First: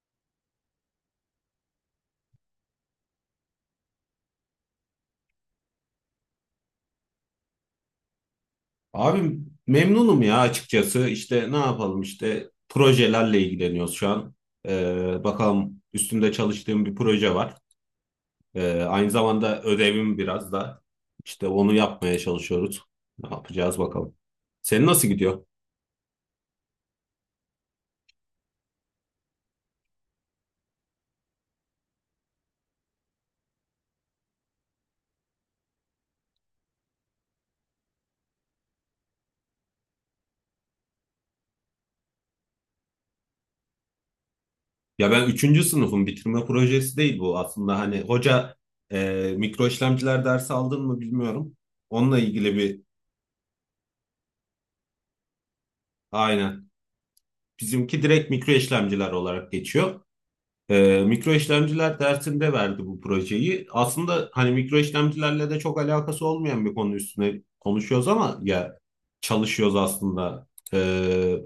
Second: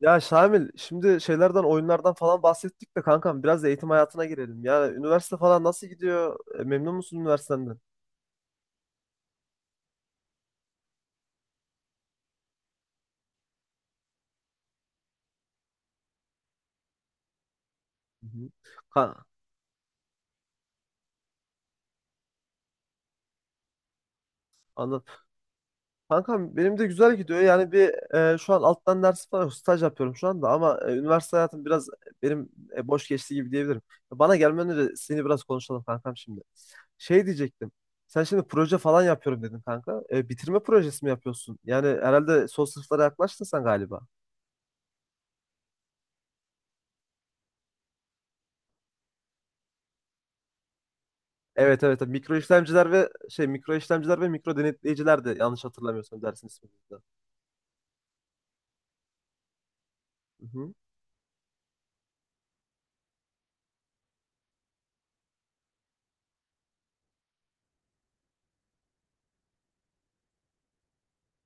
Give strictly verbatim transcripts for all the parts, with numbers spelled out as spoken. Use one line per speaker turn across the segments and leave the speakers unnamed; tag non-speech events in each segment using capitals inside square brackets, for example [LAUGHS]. Ya Şamil, şimdi şeylerden, oyunlardan falan bahsettik de kankam biraz da eğitim hayatına girelim. Yani üniversite falan nasıl gidiyor? E, Memnun musun üniversitenden?
Abi memnunum ya açıkçası. İşte ne yapalım işte projelerle ilgileniyoruz şu an. Ee, bakalım üstünde çalıştığım bir proje var.
Hı hı.
Ee, aynı
Ka
zamanda ödevim biraz da işte onu yapmaya çalışıyoruz. Ne yapacağız bakalım. Senin nasıl
anladım.
gidiyor?
Kankam benim de güzel gidiyor. Yani bir e, şu an alttan ders falan yok. Staj yapıyorum şu anda ama e, üniversite hayatım biraz benim e, boş geçti gibi diyebilirim. Bana gelmeden önce seni biraz konuşalım kankam şimdi. Şey diyecektim. Sen şimdi proje falan yapıyorum dedin kanka. E, bitirme projesi mi yapıyorsun? Yani herhalde son sınıflara yaklaştın sen galiba.
Ya ben üçüncü sınıfım, bitirme projesi değil bu aslında. Hani hoca e, mikro işlemciler dersi aldın mı bilmiyorum.
Evet evet, tabii.
Onunla
Mikro
ilgili bir,
işlemciler ve şey mikro işlemciler ve mikro denetleyiciler de yanlış hatırlamıyorsam dersin ismi
aynen,
de.
bizimki direkt mikro işlemciler olarak geçiyor.
Hı hı.
E, mikro işlemciler dersinde verdi bu projeyi. Aslında hani mikro işlemcilerle de çok alakası olmayan bir konu üstüne konuşuyoruz ama ya, çalışıyoruz aslında. E,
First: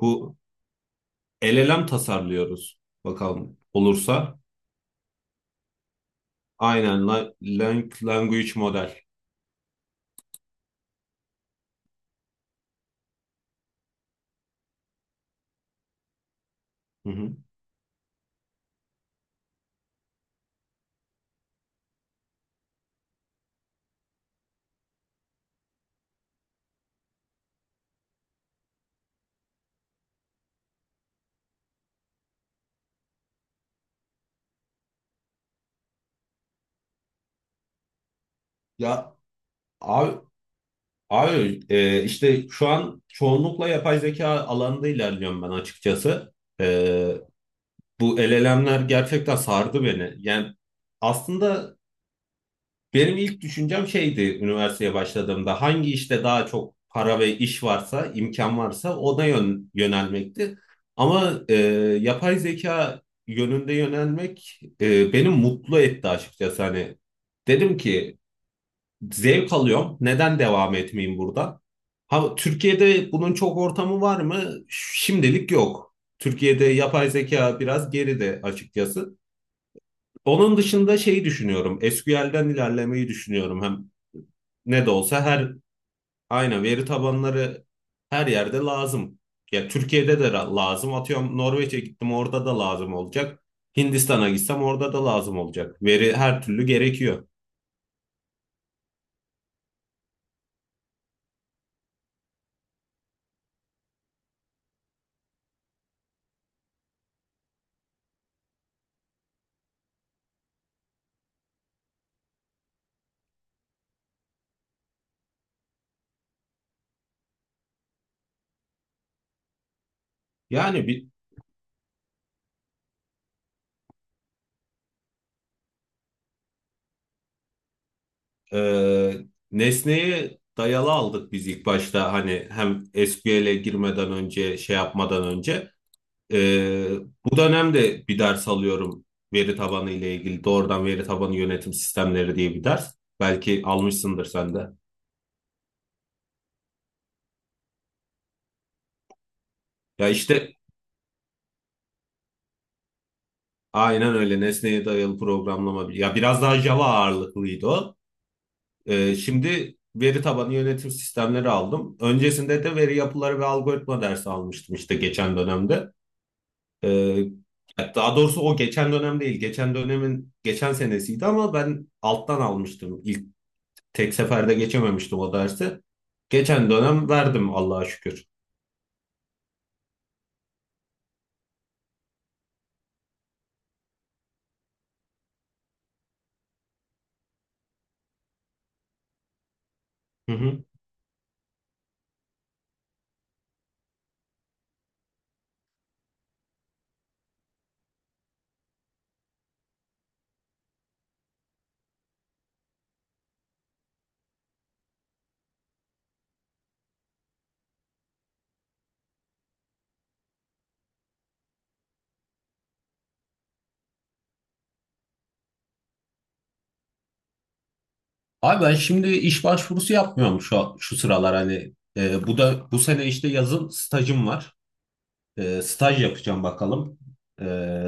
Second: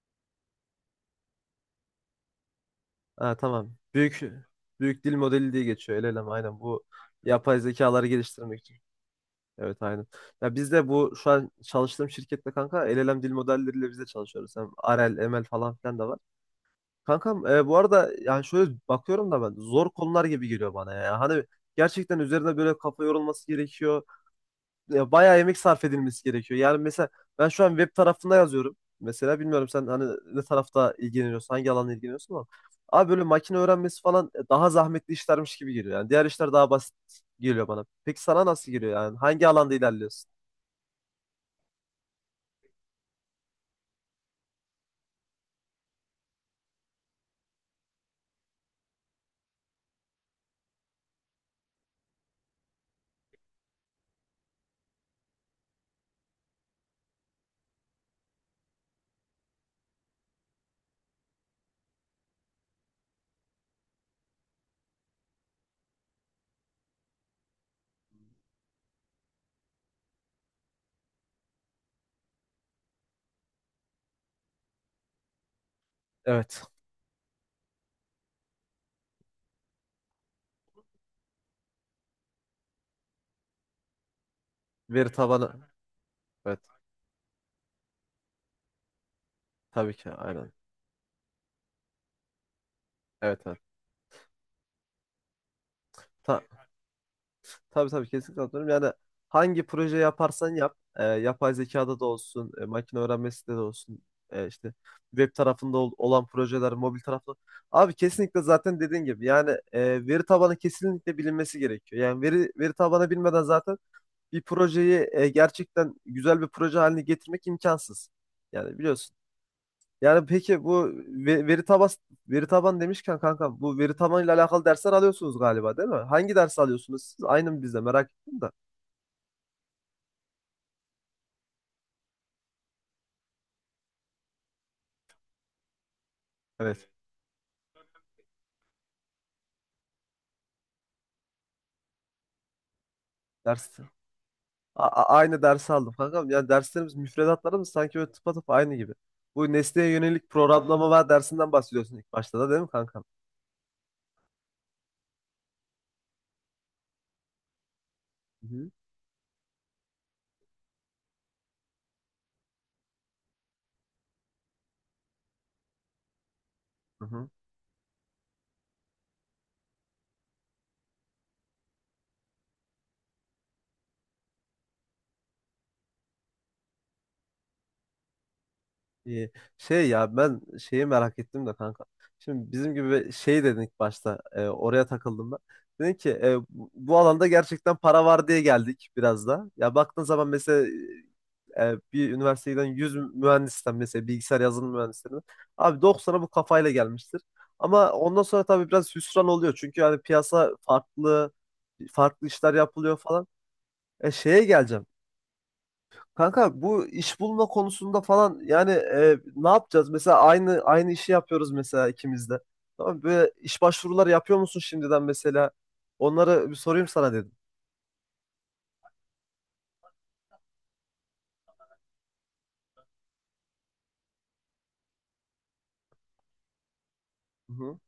bu L L M tasarlıyoruz,
Ha,
bakalım
tamam. Büyük
olursa.
büyük dil modeli diye geçiyor. El elem aynen bu
Aynen la-
yapay
lang-
zekaları
language
geliştirmek için.
model.
Evet aynen. Ya biz de bu şu an çalıştığım şirkette kanka el elem dil modelleriyle biz de çalışıyoruz. Hem R L, M L falan filan da var.
Hı hı.
Kankam e, bu arada yani şöyle bakıyorum da ben zor konular gibi geliyor bana ya. Hani gerçekten üzerine böyle kafa yorulması gerekiyor. E, bayağı emek sarf edilmesi gerekiyor. Yani mesela ben şu an web tarafında yazıyorum. Mesela bilmiyorum sen hani ne tarafta ilgileniyorsun, hangi alanla ilgileniyorsun ama abi böyle makine öğrenmesi falan e, daha zahmetli işlermiş gibi geliyor. Yani diğer işler daha basit geliyor bana. Peki sana nasıl geliyor
Ya
yani? Hangi alanda
Abi,
ilerliyorsun?
abi e, işte şu an çoğunlukla yapay zeka alanında ilerliyorum ben açıkçası. E, bu L L M'ler gerçekten sardı beni. Yani aslında benim ilk düşüncem şeydi üniversiteye başladığımda, hangi işte daha çok para ve iş varsa, imkan varsa ona yön, yönelmekti. Ama e, yapay zeka yönünde yönelmek e, beni mutlu etti açıkçası. Hani dedim ki, zevk alıyorum, neden devam etmeyeyim burada? Ha, Türkiye'de bunun çok ortamı var mı? Şimdilik yok.
Evet.
Türkiye'de yapay zeka biraz geride açıkçası. Onun dışında şeyi düşünüyorum, S Q L'den ilerlemeyi düşünüyorum. Hem ne de
Veri
olsa
tabanı.
her,
Evet.
aynen, veri tabanları her yerde lazım. Ya
Tabii ki.
Türkiye'de de
Aynen.
ra- lazım. Atıyorum Norveç'e gittim, orada da lazım
Evet
olacak.
evet.
Hindistan'a gitsem orada da lazım olacak. Veri her
Ta-
türlü gerekiyor.
Tabii tabii, kesinlikle katılıyorum. Yani hangi proje yaparsan yap, e, yapay zekada da olsun, e, makine öğrenmesi de olsun, e, işte web tarafında ol- olan projeler, mobil tarafında. Abi kesinlikle zaten dediğin gibi yani e, veri tabanı kesinlikle bilinmesi gerekiyor. Yani veri veri tabanı bilmeden zaten bir projeyi e, gerçekten güzel bir proje haline getirmek imkansız. Yani biliyorsun. Yani peki
Yani
bu
bi-
ve- veri taban veri taban demişken kanka bu veri tabanıyla alakalı dersler alıyorsunuz galiba değil mi? Hangi ders alıyorsunuz siz? Aynı mı bizde, merak ettim de.
Ee, nesneyi dayalı aldık biz ilk başta, hani hem S Q L'e girmeden önce, şey yapmadan önce.
Evet.
Ee, bu dönemde bir ders alıyorum veri tabanı ile ilgili, doğrudan veri tabanı yönetim sistemleri diye bir ders. Belki
Ders.
almışsındır sen de.
A- a- aynı dersi aldım kankam. Ya derslerimiz, müfredatlarımız sanki böyle tıpatıp aynı gibi. Bu nesneye
Ya
yönelik
işte
programlama dersinden bahsediyorsun ilk başta da değil mi kankam?
aynen öyle, nesneye dayalı programlama. Ya biraz daha Java ağırlıklıydı o.
Hı hı.
Ee, şimdi veri tabanı yönetim sistemleri aldım. Öncesinde de veri yapıları ve algoritma dersi almıştım işte geçen dönemde.
Hı
Ee,
hı.
daha doğrusu o geçen dönem değil, geçen dönemin geçen senesiydi, ama ben alttan almıştım. İlk tek seferde geçememiştim o dersi. Geçen dönem verdim Allah'a şükür.
İyi. Şey ya ben şeyi merak ettim de kanka. Şimdi bizim gibi şey dedin ilk başta, e, oraya takıldım ben. Dedin ki e, bu bu alanda gerçekten para var diye geldik biraz da. Ya baktığın zaman
Hı hı.
mesela e, bir üniversiteden yüz mühendisten, mesela bilgisayar yazılım mühendislerinden abi doksana bu kafayla gelmiştir. Ama ondan sonra tabii biraz hüsran oluyor çünkü yani piyasa farklı farklı işler yapılıyor falan. E şeye geleceğim. Kanka bu iş bulma konusunda falan yani e, ne yapacağız? Mesela aynı aynı işi yapıyoruz mesela ikimiz de. Tamam mı? Böyle iş başvuruları yapıyor musun şimdiden mesela? Onları bir sorayım sana dedim.
Abi ben şimdi iş başvurusu yapmıyorum şu şu sıralar, hani e, bu da, bu sene işte yazın stajım var. E, staj yapacağım bakalım. E,
Hı hı.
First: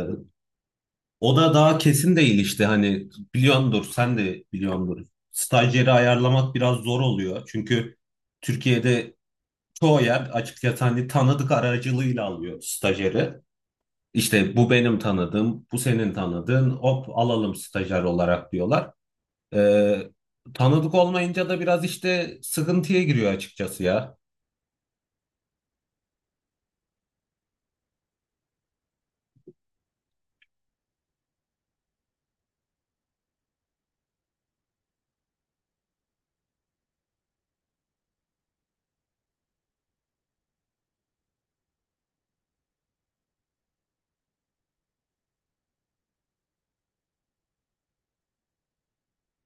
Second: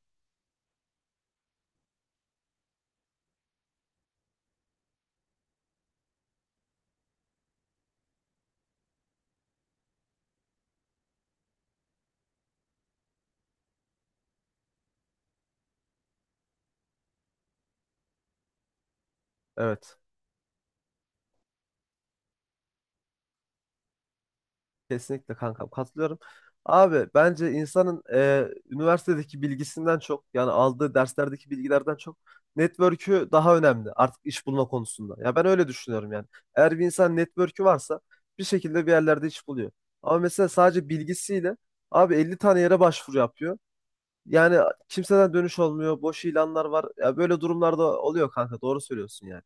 o da daha kesin değil işte, hani biliyordur, sen de biliyordur. Stajyeri ayarlamak biraz zor oluyor. Çünkü Türkiye'de çoğu yer açıkçası hani tanıdık aracılığıyla alıyor stajyeri. İşte bu benim tanıdığım, bu senin tanıdığın, hop alalım stajyer olarak, diyorlar.
Evet.
Ee, tanıdık olmayınca da biraz işte sıkıntıya giriyor açıkçası ya.
Kesinlikle kankam katılıyorum. Abi bence insanın e, üniversitedeki bilgisinden çok, yani aldığı derslerdeki bilgilerden çok, network'ü daha önemli artık iş bulma konusunda. Ya ben öyle düşünüyorum yani. Eğer bir insan network'ü varsa bir şekilde bir yerlerde iş buluyor. Ama mesela sadece bilgisiyle abi elli tane yere başvuru yapıyor. Yani kimseden dönüş olmuyor. Boş ilanlar var. Ya böyle durumlarda oluyor kanka, doğru söylüyorsun yani.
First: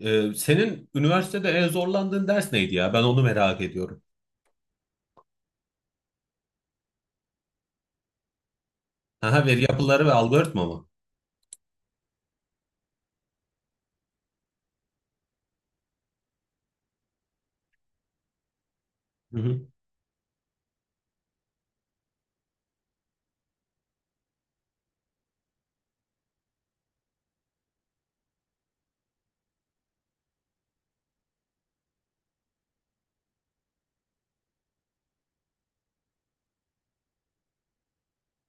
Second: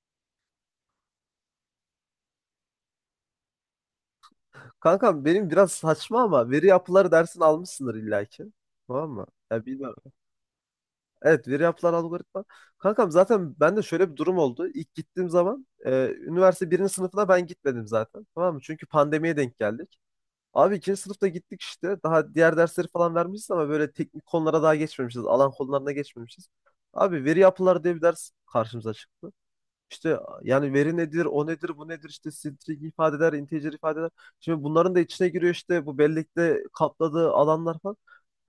Ee, senin üniversitede en zorlandığın ders neydi ya? Ben onu merak ediyorum.
Kankam benim biraz saçma ama veri yapıları dersini almışsındır illaki. Tamam mı?
Aha, veri
Ya bilmem.
yapıları ve algoritma mı?
Evet, veri yapılan algoritma. Kankam zaten bende şöyle bir durum oldu. İlk gittiğim zaman e, üniversite birinci sınıfına ben gitmedim zaten. Tamam mı? Çünkü pandemiye
Hı
denk
hı.
geldik. Abi ikinci sınıfta gittik işte. Daha diğer dersleri falan vermişiz ama böyle teknik konulara daha geçmemişiz. Alan konularına geçmemişiz. Abi veri yapılar diye bir ders karşımıza çıktı. İşte yani veri nedir, o nedir, bu nedir, işte string ifadeler, integer ifadeler. Şimdi bunların da içine giriyor işte bu bellekte kapladığı alanlar falan.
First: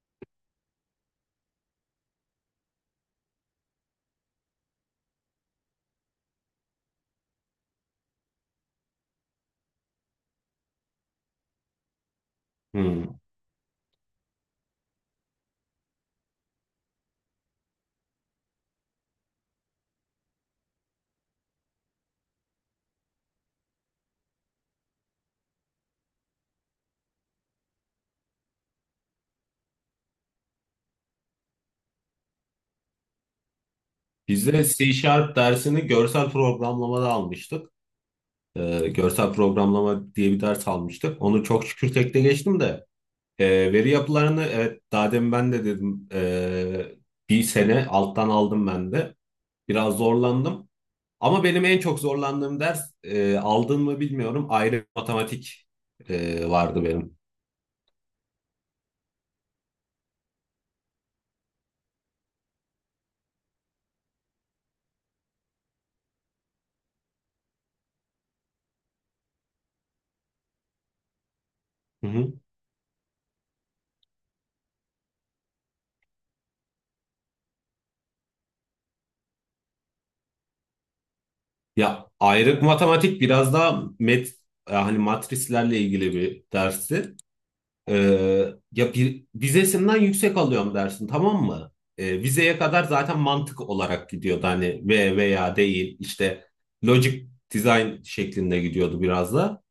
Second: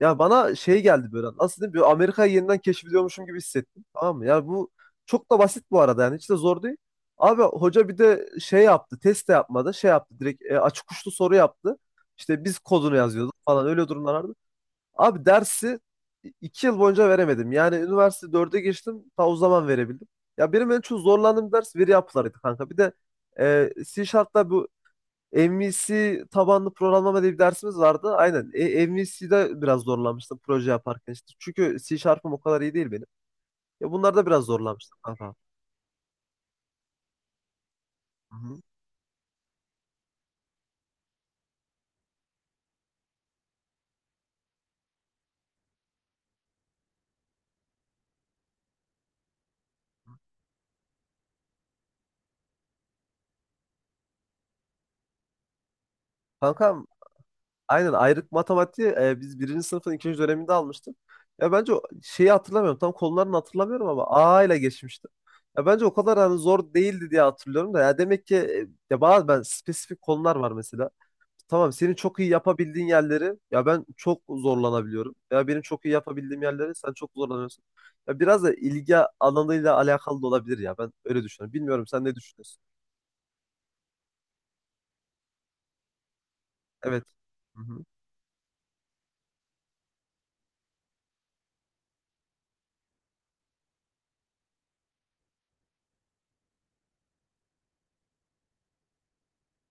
Ya bana şey geldi böyle. Nasıl diyeyim? Böyle Amerika'yı yeniden keşfediyormuşum gibi hissettim. Tamam mı? Yani bu çok da basit bu arada, yani hiç de zor değil. Abi hoca bir de şey yaptı. Test de yapmadı. Şey yaptı. Direkt e, açık uçlu soru yaptı. İşte biz kodunu
Hmm.
yazıyorduk falan, öyle durumlar. Abi dersi iki yıl boyunca veremedim. Yani üniversite dörde geçtim. Ta o zaman verebildim. Ya benim en çok zorlandığım ders veri yapılarıydı kanka. Bir de e, C Sharp'ta bu M V C tabanlı programlama diye bir dersimiz vardı. Aynen. E, M V C'de biraz zorlanmıştım proje yaparken işte. Çünkü C Sharp'ım o kadar iyi değil benim. Ya bunlarda biraz
Biz de C
zorlanmıştım kanka.
Sharp dersini görsel programlamada almıştık. Ee, görsel programlama diye bir ders almıştık. Onu çok şükür tekte geçtim de. Ee, veri yapılarını, evet, daha demin ben de dedim, ee, bir sene alttan aldım ben de. Biraz zorlandım. Ama benim en çok zorlandığım ders, e, aldın mı bilmiyorum, ayrı matematik e,
Hı-hı.
vardı benim.
Aynen, ayrık matematiği e, biz birinci sınıfın ikinci döneminde almıştık. Ya bence o- şeyi hatırlamıyorum. Tam konularını hatırlamıyorum ama A ile geçmiştim. Ya bence o kadar hani zor değildi diye hatırlıyorum da. Ya demek ki e, ya bazı ben spesifik konular var mesela. Tamam, senin
Hı
çok iyi
hı.
yapabildiğin yerleri ya ben çok zorlanabiliyorum. Ya benim çok iyi yapabildiğim yerleri sen çok zorlanıyorsun. Ya biraz da ilgi alanıyla alakalı da olabilir ya. Ben öyle düşünüyorum. Bilmiyorum sen
Ya
ne düşünüyorsun?
ayrık matematik biraz daha met yani matrislerle ilgili bir
Evet.
dersti.
Hı hı.
Ee, ya bir, vizesinden yüksek alıyorum dersin, tamam mı? Ee, vizeye kadar zaten mantık olarak gidiyordu, hani ve, veya, değil, işte logic design şeklinde gidiyordu biraz da.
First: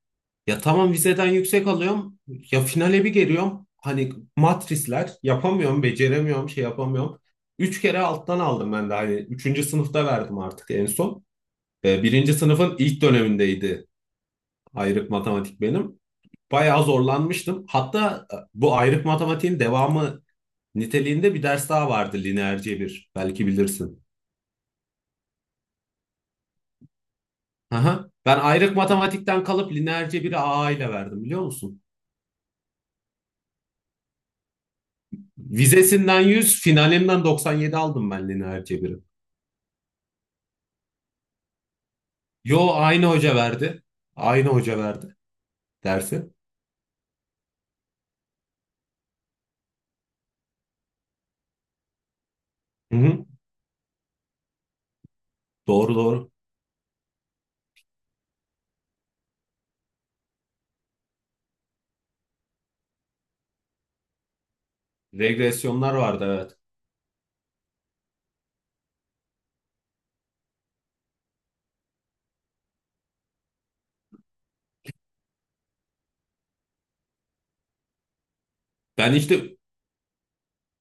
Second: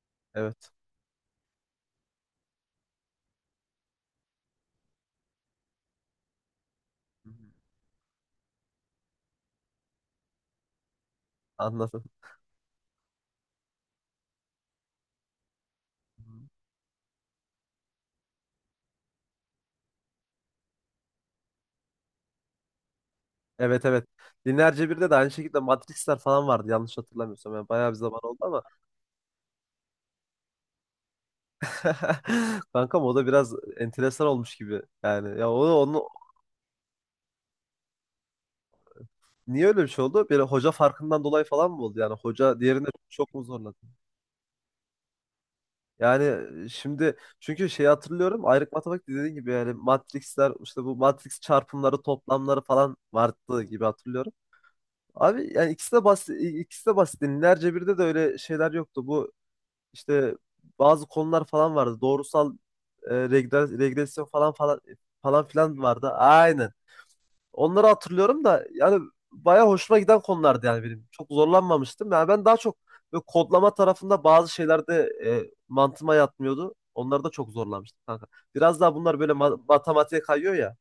Ya
Evet.
tamam vizeden yüksek alıyorum, ya finale bir geliyorum, hani matrisler yapamıyorum, beceremiyorum, şey yapamıyorum.
Hı hı.
Üç kere alttan aldım ben de, hani üçüncü sınıfta verdim artık en son.
Anladım.
Ee, birinci sınıfın ilk dönemindeydi ayrık matematik benim. Bayağı zorlanmıştım. Hatta e, bu ayrık matematiğin devamı niteliğinde bir ders daha vardı, lineer cebir. Belki
Evet
bilirsin.
evet. Lineer Cebir'de de aynı şekilde Matrix'ler falan vardı yanlış hatırlamıyorsam. Yani bayağı bir
Aha.
zaman oldu
Ben
ama.
ayrık matematikten kalıp lineer cebiri A A ile verdim biliyor musun?
[LAUGHS] Kankam o da biraz enteresan olmuş gibi. Yani ya onu, onu
Vizesinden yüz, finalinden doksan yedi aldım ben lineer cebiri.
niye öyle bir şey oldu? Bir hoca farkından dolayı falan mı oldu? Yani hoca
Yo,
diğerine
aynı
çok
hoca
mu zorladı?
verdi. Aynı hoca verdi
Yani
dersi.
e, şimdi çünkü şeyi hatırlıyorum. Ayrık matematik dediğin gibi yani Matrix'ler işte bu Matrix çarpımları toplamları
Hı
falan
hı.
vardı gibi hatırlıyorum. Abi yani ikisi
Doğru
de
doğru.
basit, ikisi de basit. Lineer Cebir'de de öyle şeyler yoktu. Bu İşte bazı konular falan vardı. Doğrusal e, regre- regresyon falan falan falan filan
Regresyonlar
vardı.
vardı evet.
Aynen. Onları hatırlıyorum da yani bayağı hoşuma giden konulardı yani benim. Çok zorlanmamıştım. Yani ben daha çok böyle kodlama tarafında bazı şeylerde e, mantığıma yatmıyordu. Onları da çok zorlanmıştım kanka. Biraz daha
Ben
bunlar böyle
işte
ma- matematiğe kayıyor ya.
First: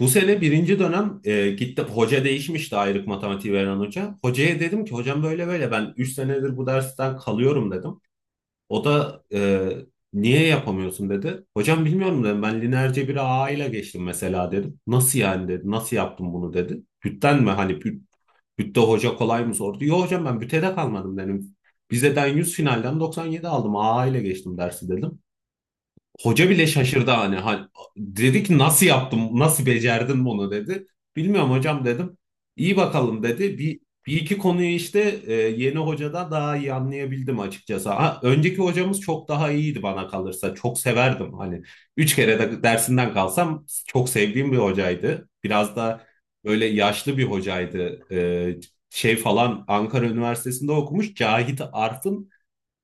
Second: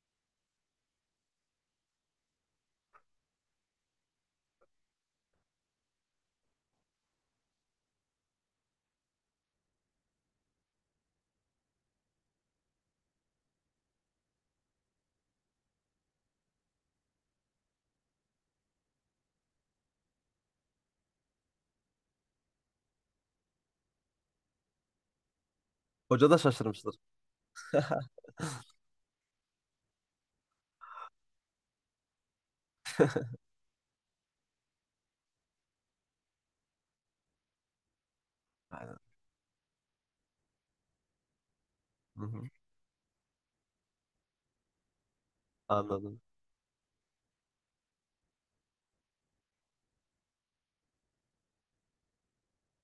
bu sene birinci dönem e, gitti, hoca değişmişti, ayrık matematiği veren hoca. Hocaya dedim ki, hocam böyle böyle, ben üç senedir bu dersten kalıyorum dedim. O da e, niye yapamıyorsun dedi. Hocam bilmiyorum dedim, ben lineer cebiri A ile geçtim mesela dedim. Nasıl yani dedi, nasıl yaptım bunu dedi. Bütten mi, hani büt, bütte hoca kolay mı sordu. Yok hocam, ben bütte de kalmadım dedim. Vizeden yüz, finalden doksan yedi aldım, A ile geçtim dersi dedim.
Hoca da
Hoca bile
şaşırmıştır.
şaşırdı hani. Hani dedi ki nasıl yaptım, nasıl becerdin bunu dedi. Bilmiyorum hocam dedim. İyi bakalım dedi. Bir, bir iki konuyu işte e, yeni hocada daha iyi anlayabildim açıkçası. Ha, önceki
Aynen.
hocamız çok daha iyiydi bana kalırsa. Çok severdim hani. Üç
Hı
kere
hı.
de dersinden kalsam çok sevdiğim bir hocaydı. Biraz da
Anladım.
böyle yaşlı bir hocaydı. E, şey falan Ankara Üniversitesi'nde okumuş. Cahit Arf'ın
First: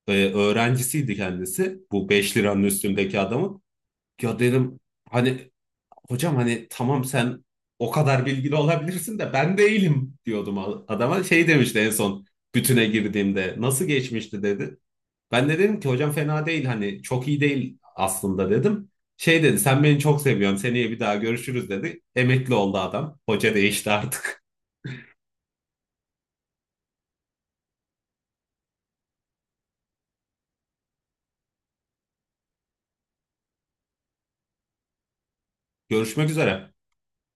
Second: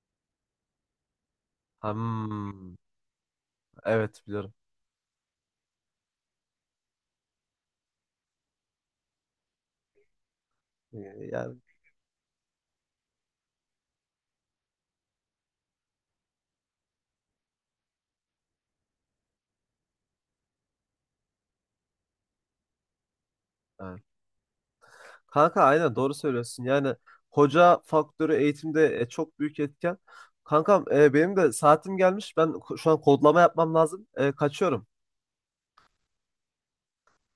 e, öğrencisiydi kendisi. Bu beş liranın
Hmm.
üstündeki adamın.
Evet
Ya
biliyorum.
dedim hani, hocam hani tamam, sen o kadar bilgili olabilirsin de ben değilim, diyordum a- adama.
Ee,
Şey
Yani.
demişti en son, bütüne girdiğimde nasıl geçmişti dedi. Ben de dedim ki, hocam fena değil, hani çok iyi değil aslında dedim. Şey dedi, sen beni çok seviyorsun, seneye bir daha görüşürüz dedi. Emekli oldu adam. Hoca değişti artık.
Kanka aynen doğru söylüyorsun. Yani hoca faktörü eğitimde e, çok büyük etken. Kankam e, benim de saatim gelmiş. Ben ko- şu an kodlama yapmam lazım. E, kaçıyorum.
Görüşmek üzere.